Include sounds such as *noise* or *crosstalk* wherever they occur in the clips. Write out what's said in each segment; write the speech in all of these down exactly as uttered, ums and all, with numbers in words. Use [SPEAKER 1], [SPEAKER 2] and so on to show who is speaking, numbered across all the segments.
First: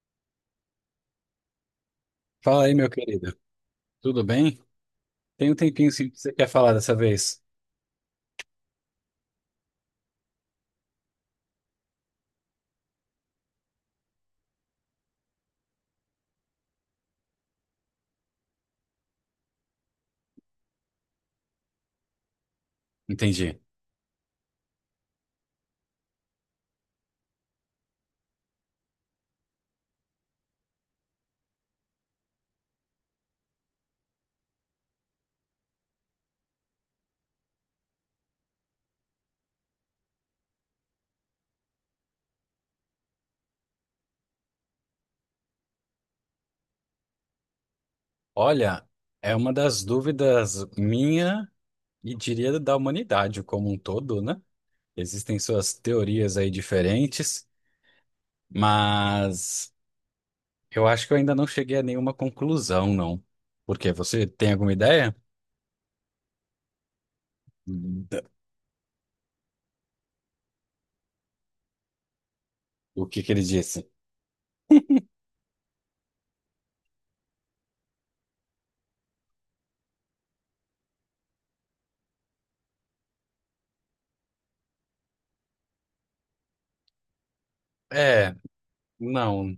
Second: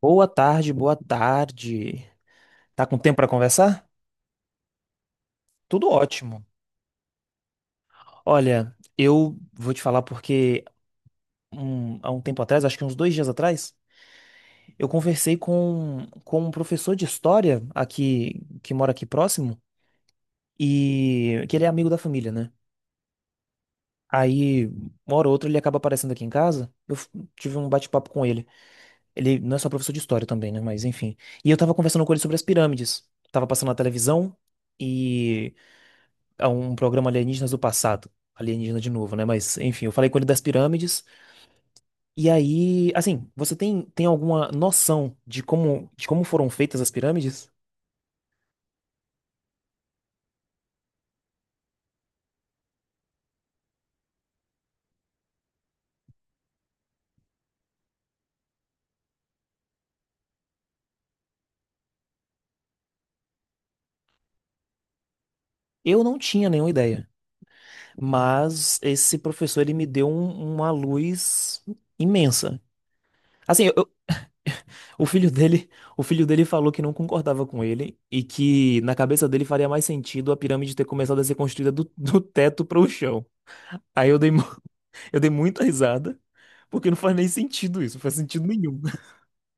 [SPEAKER 1] Boa tarde, boa tarde.
[SPEAKER 2] Fala aí,
[SPEAKER 1] Tá
[SPEAKER 2] meu
[SPEAKER 1] com tempo para
[SPEAKER 2] querido.
[SPEAKER 1] conversar?
[SPEAKER 2] Tudo bem? Tem um tempinho
[SPEAKER 1] Tudo
[SPEAKER 2] sim que você
[SPEAKER 1] ótimo.
[SPEAKER 2] quer falar dessa vez.
[SPEAKER 1] Olha, eu vou te falar porque um- há um tempo atrás, acho que uns dois dias atrás, eu conversei com, com um professor de história aqui que mora aqui próximo e que ele é amigo da família, né?
[SPEAKER 2] Entendi.
[SPEAKER 1] Aí, uma hora ou outra, ele acaba aparecendo aqui em casa. Eu f- tive um bate-papo com ele. Ele não é só professor de história também, né? Mas enfim. E eu tava conversando com ele sobre as pirâmides. Tava passando na televisão. A um programa Alienígenas do Passado. Alienígena de novo, né? Mas, enfim, eu falei com ele das pirâmides. E aí, assim, você tem, tem alguma noção de como, de como foram feitas as pirâmides?
[SPEAKER 2] Olha, é uma das dúvidas minha e diria da humanidade como um todo, né? Existem suas teorias aí diferentes, mas eu acho que eu ainda não cheguei a nenhuma conclusão, não. Por quê? Você tem alguma ideia
[SPEAKER 1] Eu não tinha nenhuma ideia.
[SPEAKER 2] da-
[SPEAKER 1] Mas esse professor, ele me deu um- uma luz imensa.
[SPEAKER 2] do que que ele
[SPEAKER 1] Assim, eu-
[SPEAKER 2] disse?
[SPEAKER 1] eu- o filho dele, o filho dele falou que não concordava com ele e que na cabeça dele faria mais sentido a pirâmide ter começado a ser construída do, do teto para o chão. Aí eu dei Eu dei muita risada, porque não faz nem sentido isso, não faz
[SPEAKER 2] É,
[SPEAKER 1] sentido nenhum. *laughs*
[SPEAKER 2] não,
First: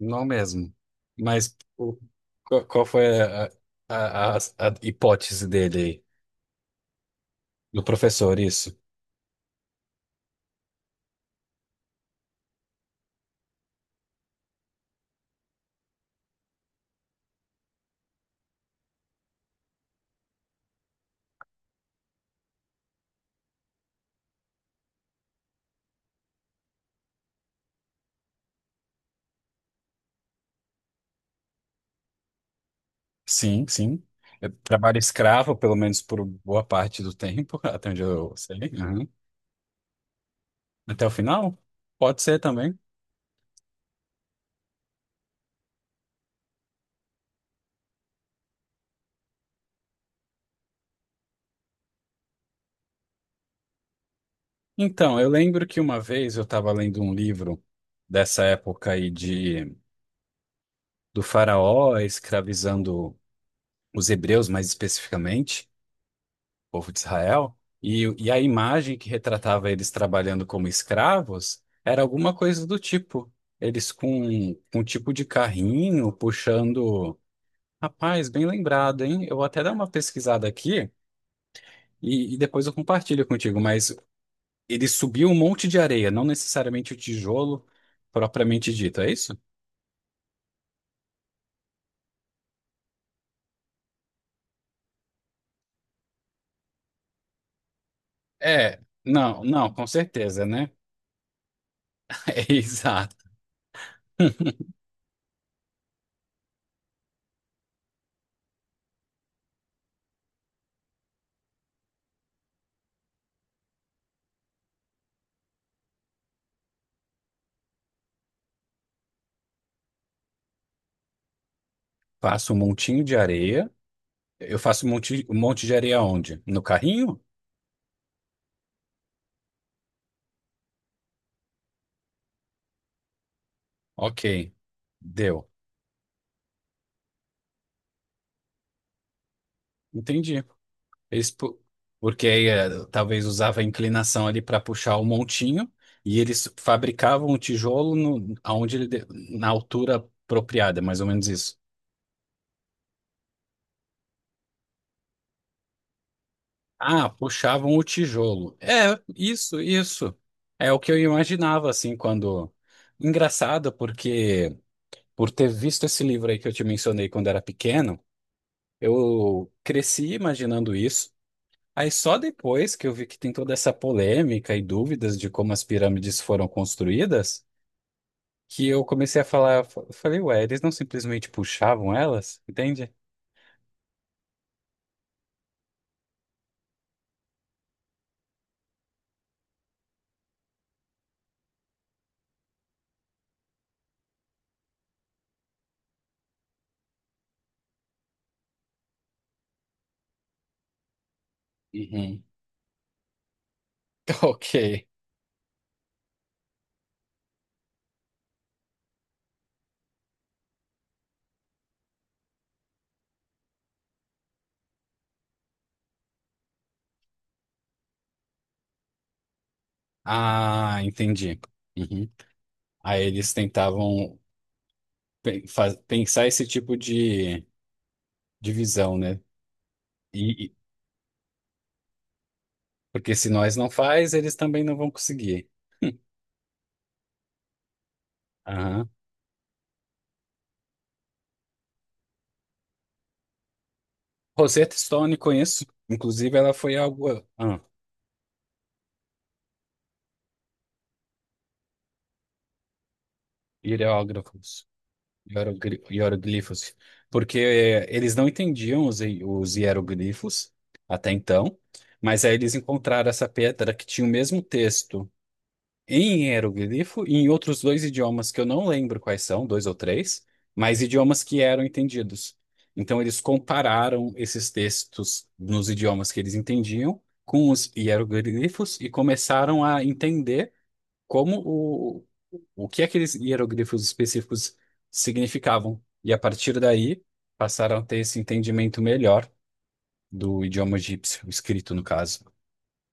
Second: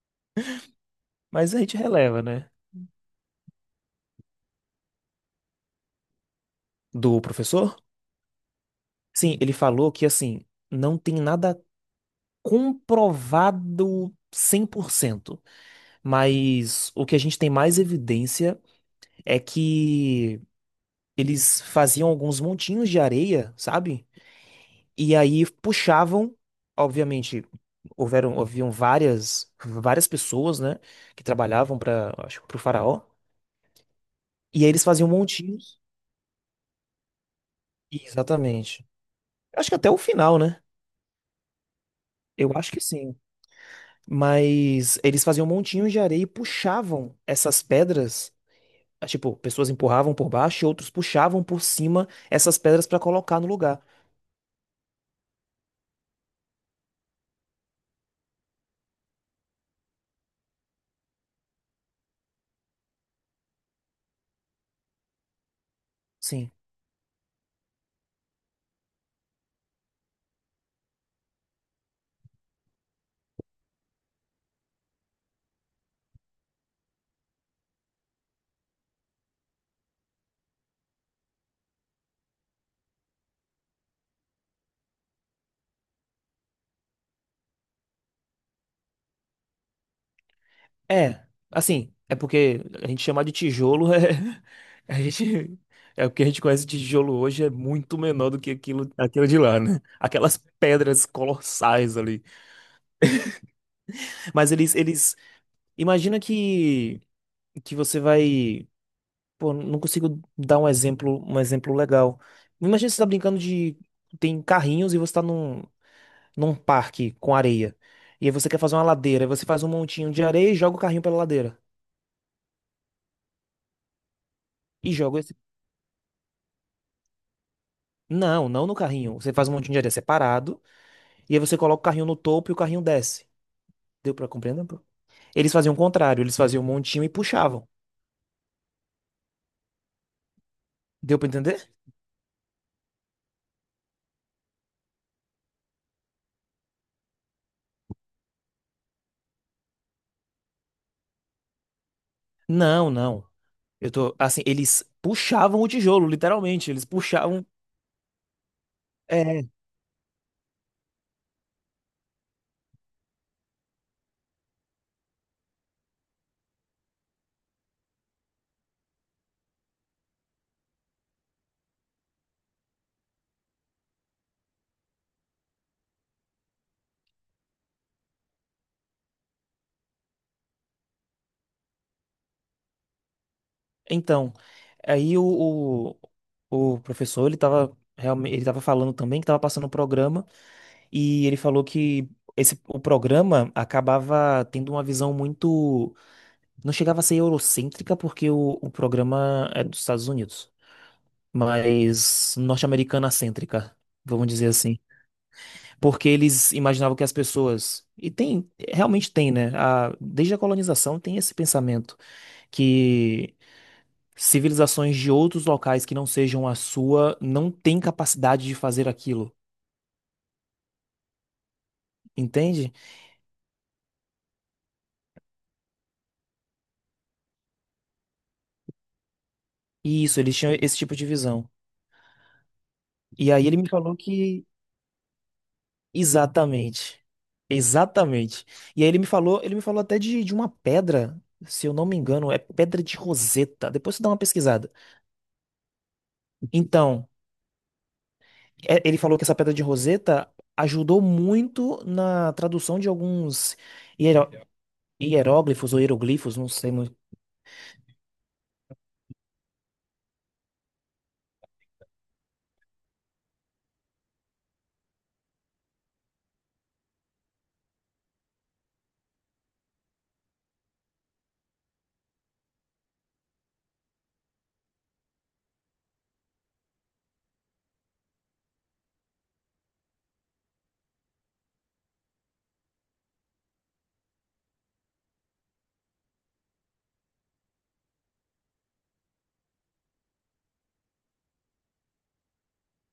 [SPEAKER 2] não mesmo.
[SPEAKER 1] Mas
[SPEAKER 2] Mas
[SPEAKER 1] a gente
[SPEAKER 2] o-
[SPEAKER 1] releva, né?
[SPEAKER 2] qual qual foi a, a, a, a hipótese dele aí?
[SPEAKER 1] Do professor?
[SPEAKER 2] Do professor, isso.
[SPEAKER 1] Sim, ele falou que, assim, não tem nada comprovado cem por cento, mas o que a gente tem mais evidência é que eles faziam alguns montinhos de areia, sabe? E aí puxavam, obviamente, houveram, haviam várias, várias pessoas, né, que trabalhavam para, acho, para o faraó,
[SPEAKER 2] Sim, sim. Eu
[SPEAKER 1] e aí eles
[SPEAKER 2] trabalho
[SPEAKER 1] faziam
[SPEAKER 2] escravo, pelo
[SPEAKER 1] montinhos.
[SPEAKER 2] menos por boa parte do tempo, *laughs* até onde eu sei.
[SPEAKER 1] Exatamente.
[SPEAKER 2] Uhum.
[SPEAKER 1] Acho que até o final, né?
[SPEAKER 2] Até o final? Pode ser
[SPEAKER 1] Eu acho
[SPEAKER 2] também.
[SPEAKER 1] que sim. Mas eles faziam montinhos de areia e puxavam essas pedras. Ah, tipo, pessoas empurravam por baixo e outros puxavam por cima essas pedras pra colocar no lugar.
[SPEAKER 2] Então, eu lembro que uma vez eu estava lendo um livro dessa época aí de, do faraó escravizando os hebreus, mais especificamente,
[SPEAKER 1] Sim.
[SPEAKER 2] o povo de Israel, e, e a imagem que retratava eles trabalhando como escravos era alguma coisa do tipo. Eles com, com um tipo de carrinho puxando. Rapaz, bem lembrado, hein? Eu vou até dar uma pesquisada aqui e, e depois eu compartilho contigo, mas ele subiu um monte de areia, não necessariamente o tijolo propriamente dito, é isso?
[SPEAKER 1] É. Assim, é porque a gente chamar de tijolo é. *laughs* A gente. É o que a gente conhece de tijolo hoje é muito menor do que
[SPEAKER 2] É,
[SPEAKER 1] aquilo, aquilo de
[SPEAKER 2] não,
[SPEAKER 1] lá,
[SPEAKER 2] não,
[SPEAKER 1] né?
[SPEAKER 2] com
[SPEAKER 1] Aquelas
[SPEAKER 2] certeza, né?
[SPEAKER 1] pedras colossais ali.
[SPEAKER 2] *laughs* É exato.
[SPEAKER 1] Mas eles, eles. Imagina que, que você vai. Pô, não consigo dar um exemplo, um exemplo legal. Imagina você tá brincando de. Tem carrinhos e você tá num, num parque com areia. E aí você quer fazer uma ladeira. Aí você faz um montinho de areia e joga o carrinho pela ladeira.
[SPEAKER 2] Faço um montinho de areia. Eu faço um
[SPEAKER 1] E joga
[SPEAKER 2] monte,
[SPEAKER 1] esse.
[SPEAKER 2] um monte de areia onde? No carrinho?
[SPEAKER 1] Não, não no carrinho. Você faz um montinho de areia separado. E aí você coloca o carrinho no topo e o carrinho desce. Deu
[SPEAKER 2] Ok,
[SPEAKER 1] pra compreender, pô?
[SPEAKER 2] deu.
[SPEAKER 1] Eles faziam o contrário. Eles faziam um montinho e puxavam.
[SPEAKER 2] Entendi.
[SPEAKER 1] Deu pra
[SPEAKER 2] Eles, pu-
[SPEAKER 1] entender?
[SPEAKER 2] porque aí eh, talvez usava a inclinação ali para puxar o montinho e eles fabricavam o tijolo no, aonde ele de- na altura apropriada, mais ou menos isso.
[SPEAKER 1] Não, não. Eu tô. Assim, eles puxavam o tijolo, literalmente. Eles
[SPEAKER 2] Ah,
[SPEAKER 1] puxavam.
[SPEAKER 2] puxavam o tijolo. É,
[SPEAKER 1] É.
[SPEAKER 2] isso, isso. É o que eu imaginava assim quando engraçado porque por ter visto esse livro aí que eu te mencionei quando era pequeno, eu cresci imaginando isso. Aí só depois que eu vi que tem toda essa polêmica e dúvidas de como as pirâmides foram construídas, que eu comecei a falar, fa- falei, ué, eles não simplesmente puxavam elas, entende?
[SPEAKER 1] Então, aí o, o, o professor, ele tava, realmente, ele tava falando também que tava passando o programa e ele falou que esse, o programa acabava tendo uma visão muito... Não chegava a ser eurocêntrica porque o, o programa é dos Estados Unidos,
[SPEAKER 2] Uhum.
[SPEAKER 1] mas norte-americana cêntrica,
[SPEAKER 2] *laughs*
[SPEAKER 1] vamos dizer assim.
[SPEAKER 2] Ok.
[SPEAKER 1] Porque eles imaginavam que as pessoas... E tem, realmente tem, né? A, desde a colonização tem esse pensamento que civilizações de outros locais que não sejam a sua não têm capacidade de fazer aquilo,
[SPEAKER 2] Ah, entendi. Uhum.
[SPEAKER 1] entende?
[SPEAKER 2] Aí eles tentavam pe- fa- pensar esse tipo de divisão, né?
[SPEAKER 1] E isso, eles
[SPEAKER 2] E, e-
[SPEAKER 1] tinham esse tipo de visão.
[SPEAKER 2] porque se
[SPEAKER 1] E aí
[SPEAKER 2] nós
[SPEAKER 1] ele
[SPEAKER 2] não
[SPEAKER 1] me falou
[SPEAKER 2] faz, eles
[SPEAKER 1] que
[SPEAKER 2] também não vão conseguir.
[SPEAKER 1] exatamente, exatamente. E aí
[SPEAKER 2] Aham.
[SPEAKER 1] ele me falou, ele me falou até de, de uma pedra, se eu não me engano, é pedra de Roseta. Depois você dá uma pesquisada.
[SPEAKER 2] Rosetta Stone conheço. Inclusive, ela foi algo.
[SPEAKER 1] Então,
[SPEAKER 2] Ah,
[SPEAKER 1] é- ele falou que essa pedra de Roseta ajudou muito na tradução de alguns hiero-
[SPEAKER 2] hidrógrafos.
[SPEAKER 1] hieróglifos ou
[SPEAKER 2] Hierogli-
[SPEAKER 1] hieroglifos, não sei.
[SPEAKER 2] hieroglifos, porque eh, eles não entendiam os, hi- os hieroglifos até então, mas aí eles encontraram essa pedra que tinha o mesmo texto em hieroglifo e em outros dois idiomas que eu não lembro quais são, dois ou três, mas idiomas que eram entendidos. Então eles compararam esses textos nos idiomas que eles entendiam com os hieroglifos e começaram a entender como o, o que aqueles hieróglifos específicos significavam. E a partir daí, passaram a ter esse entendimento melhor do idioma egípcio, escrito no caso.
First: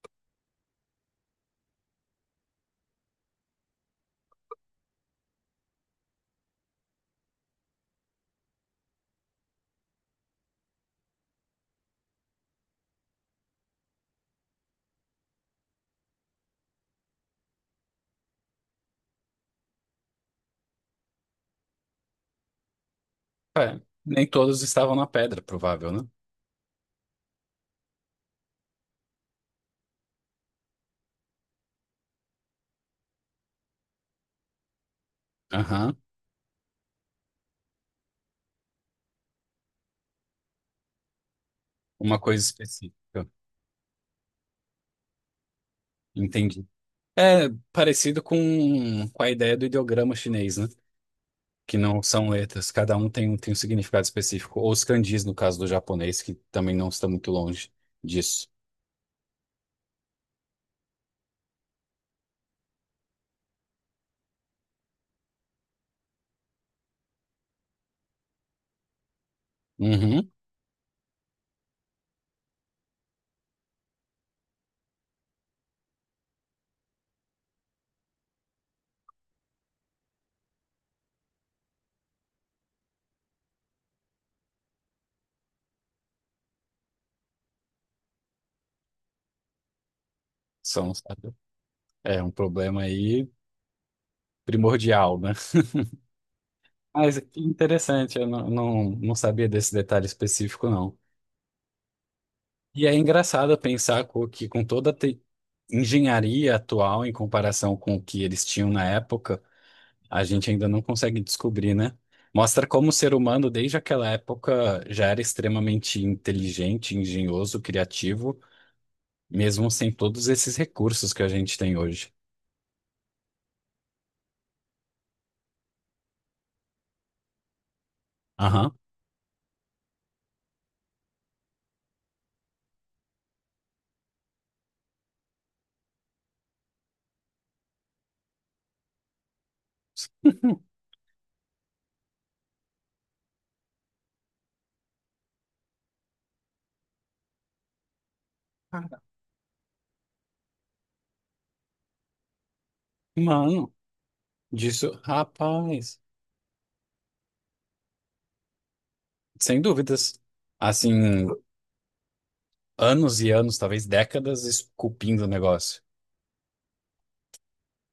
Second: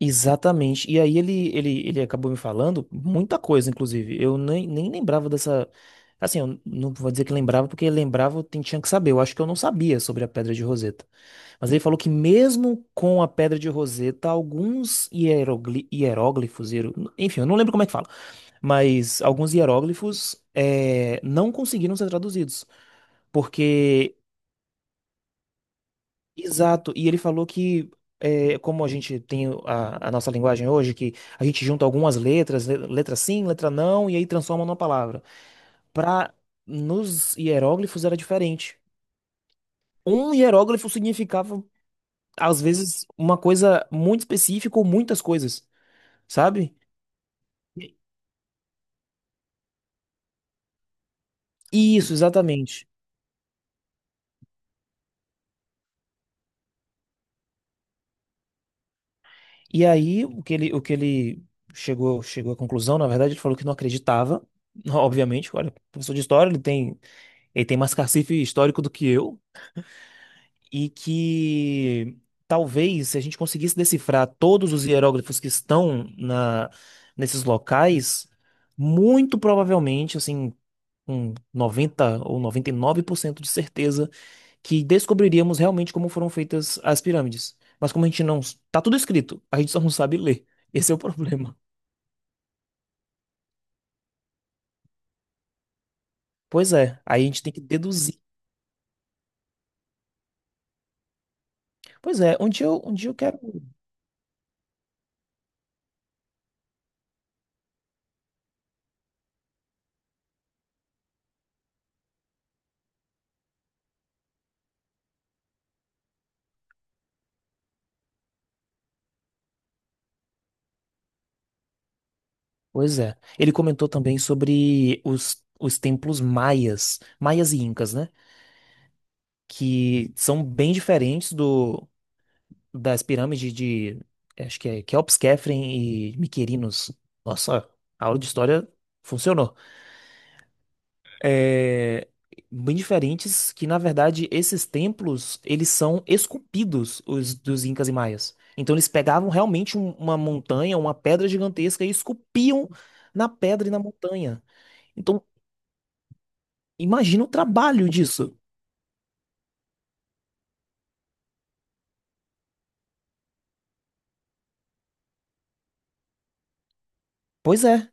[SPEAKER 1] Exatamente. E aí ele, ele, ele acabou me falando muita coisa, inclusive. Eu nem, nem lembrava dessa. Assim, eu não vou dizer que lembrava, porque lembrava eu tin- tinha que saber. Eu acho que eu não sabia sobre a pedra de Roseta. Mas ele falou que mesmo com a pedra de Roseta, alguns hierogli- hieróglifos, hiero- enfim, eu não lembro como é que fala, mas alguns hieróglifos eh, não conseguiram ser traduzidos.
[SPEAKER 2] É,
[SPEAKER 1] Porque
[SPEAKER 2] nem todos estavam na pedra, provável, né?
[SPEAKER 1] exato, e ele falou que, eh, como a gente tem a, a nossa linguagem hoje, que a gente junta algumas letras, le- letra sim, letra não, e aí transforma numa palavra.
[SPEAKER 2] Aham,
[SPEAKER 1] Para nos hieróglifos era diferente. Um hieróglifo significava,
[SPEAKER 2] uma coisa
[SPEAKER 1] às
[SPEAKER 2] específica.
[SPEAKER 1] vezes, uma coisa muito específica ou muitas coisas,
[SPEAKER 2] Entendi.
[SPEAKER 1] sabe?
[SPEAKER 2] É parecido com, com a ideia do ideograma chinês, né? Que não
[SPEAKER 1] Isso,
[SPEAKER 2] são letras,
[SPEAKER 1] exatamente.
[SPEAKER 2] cada um tem, um- tem um significado específico. Ou os kanjis, no caso do japonês, que também não está muito longe disso.
[SPEAKER 1] E aí, o que ele, o que ele chegou, chegou à conclusão, na verdade, ele falou que não acreditava, *laughs* obviamente, olha, professor de história, ele tem, ele tem mais cacife histórico do que eu,
[SPEAKER 2] Uhum,
[SPEAKER 1] e que talvez se a gente conseguisse decifrar todos os hieróglifos que estão na, nesses locais, muito provavelmente, assim, com noventa ou noventa e nove por cento de certeza, que descobriríamos realmente como foram feitas as pirâmides. Mas como a gente não... Tá tudo escrito, a gente só não sabe ler. Esse
[SPEAKER 2] são.
[SPEAKER 1] é o *laughs* problema.
[SPEAKER 2] É um problema aí primordial, né?
[SPEAKER 1] Pois é,
[SPEAKER 2] Mas
[SPEAKER 1] aí a
[SPEAKER 2] que
[SPEAKER 1] gente tem que
[SPEAKER 2] interessante,
[SPEAKER 1] deduzir.
[SPEAKER 2] eu não, não, não sabia desse detalhe específico, não.
[SPEAKER 1] Pois é, um dia eu,
[SPEAKER 2] E
[SPEAKER 1] um
[SPEAKER 2] é
[SPEAKER 1] dia eu quero.
[SPEAKER 2] engraçado pensar co- que com toda a te- engenharia atual em comparação com o que eles tinham na época, a gente ainda não consegue descobrir, né? Mostra como o ser humano, desde aquela época, já era extremamente inteligente, engenhoso, criativo, mesmo sem todos esses recursos que a gente tem hoje.
[SPEAKER 1] Pois é. Ele comentou também sobre os, os templos maias, maias e incas, né?
[SPEAKER 2] Aham.
[SPEAKER 1] Que são bem diferentes do das pirâmides de, eh, acho que é Keops, Khafre e Miquerinos. Nossa, a aula de história funcionou. É, bem diferentes que, na verdade, esses templos, eles são esculpidos, os dos Incas e Maias. Então eles pegavam realmente um- uma montanha, uma pedra gigantesca e esculpiam na pedra e
[SPEAKER 2] Mano,
[SPEAKER 1] na montanha.
[SPEAKER 2] disso,
[SPEAKER 1] Então,
[SPEAKER 2] rapaz.
[SPEAKER 1] imagina o trabalho disso.
[SPEAKER 2] Sem dúvidas. Assim, anos e anos, talvez décadas, esculpindo o negócio.
[SPEAKER 1] Pois é.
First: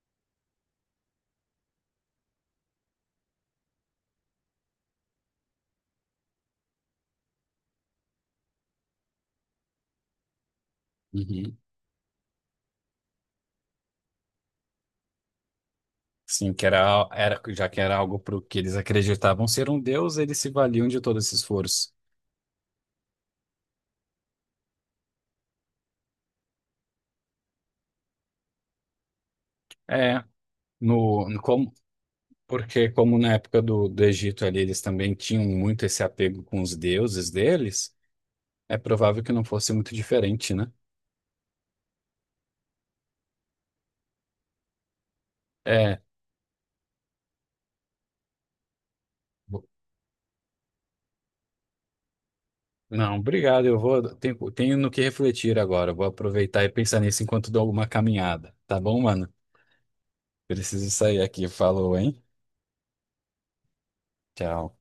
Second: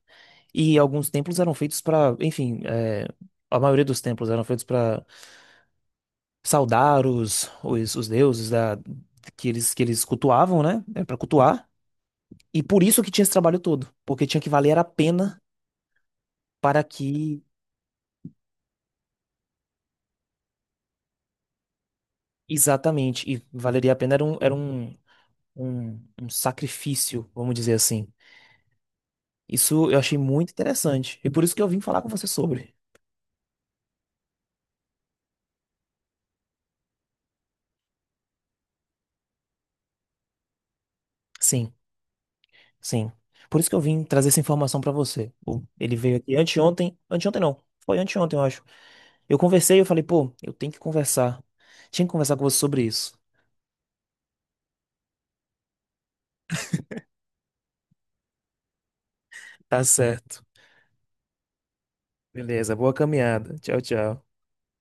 [SPEAKER 1] E alguns templos eram feitos para, enfim, é, a maioria dos templos eram feitos para saudar os, os, os deuses da, que eles, que eles cultuavam, né? Para
[SPEAKER 2] Uhum.
[SPEAKER 1] cultuar. E por isso que tinha esse trabalho todo, porque tinha que valer a pena
[SPEAKER 2] Sim, que
[SPEAKER 1] para
[SPEAKER 2] era, era,
[SPEAKER 1] que,
[SPEAKER 2] já que era algo para o que eles acreditavam ser um deus, eles se valiam de todo esse esforço.
[SPEAKER 1] exatamente, e valeria a pena era um, era um, um, um sacrifício, vamos dizer assim. Isso eu achei
[SPEAKER 2] É,
[SPEAKER 1] muito interessante.
[SPEAKER 2] no,
[SPEAKER 1] E
[SPEAKER 2] no
[SPEAKER 1] por isso que eu
[SPEAKER 2] como,
[SPEAKER 1] vim falar com você sobre.
[SPEAKER 2] porque como na época do, do Egito ali, eles também tinham muito esse apego com os deuses deles, é provável que não fosse muito diferente, né?
[SPEAKER 1] Sim, sim. Por isso que eu vim trazer essa informação para você. O- Ele
[SPEAKER 2] É,
[SPEAKER 1] veio aqui anteontem, anteontem não, foi anteontem, eu acho. Eu
[SPEAKER 2] vo-
[SPEAKER 1] conversei, eu falei, pô, eu tenho que conversar. Tinha que conversar com você sobre isso.
[SPEAKER 2] não, obrigado, eu vou, tenho, tenho no que refletir agora, vou aproveitar e pensar nisso enquanto dou alguma caminhada, tá bom, mano?
[SPEAKER 1] Tá certo.
[SPEAKER 2] Preciso sair aqui. Falou, hein?
[SPEAKER 1] Beleza, boa caminhada. Tchau, tchau.
[SPEAKER 2] Tchau.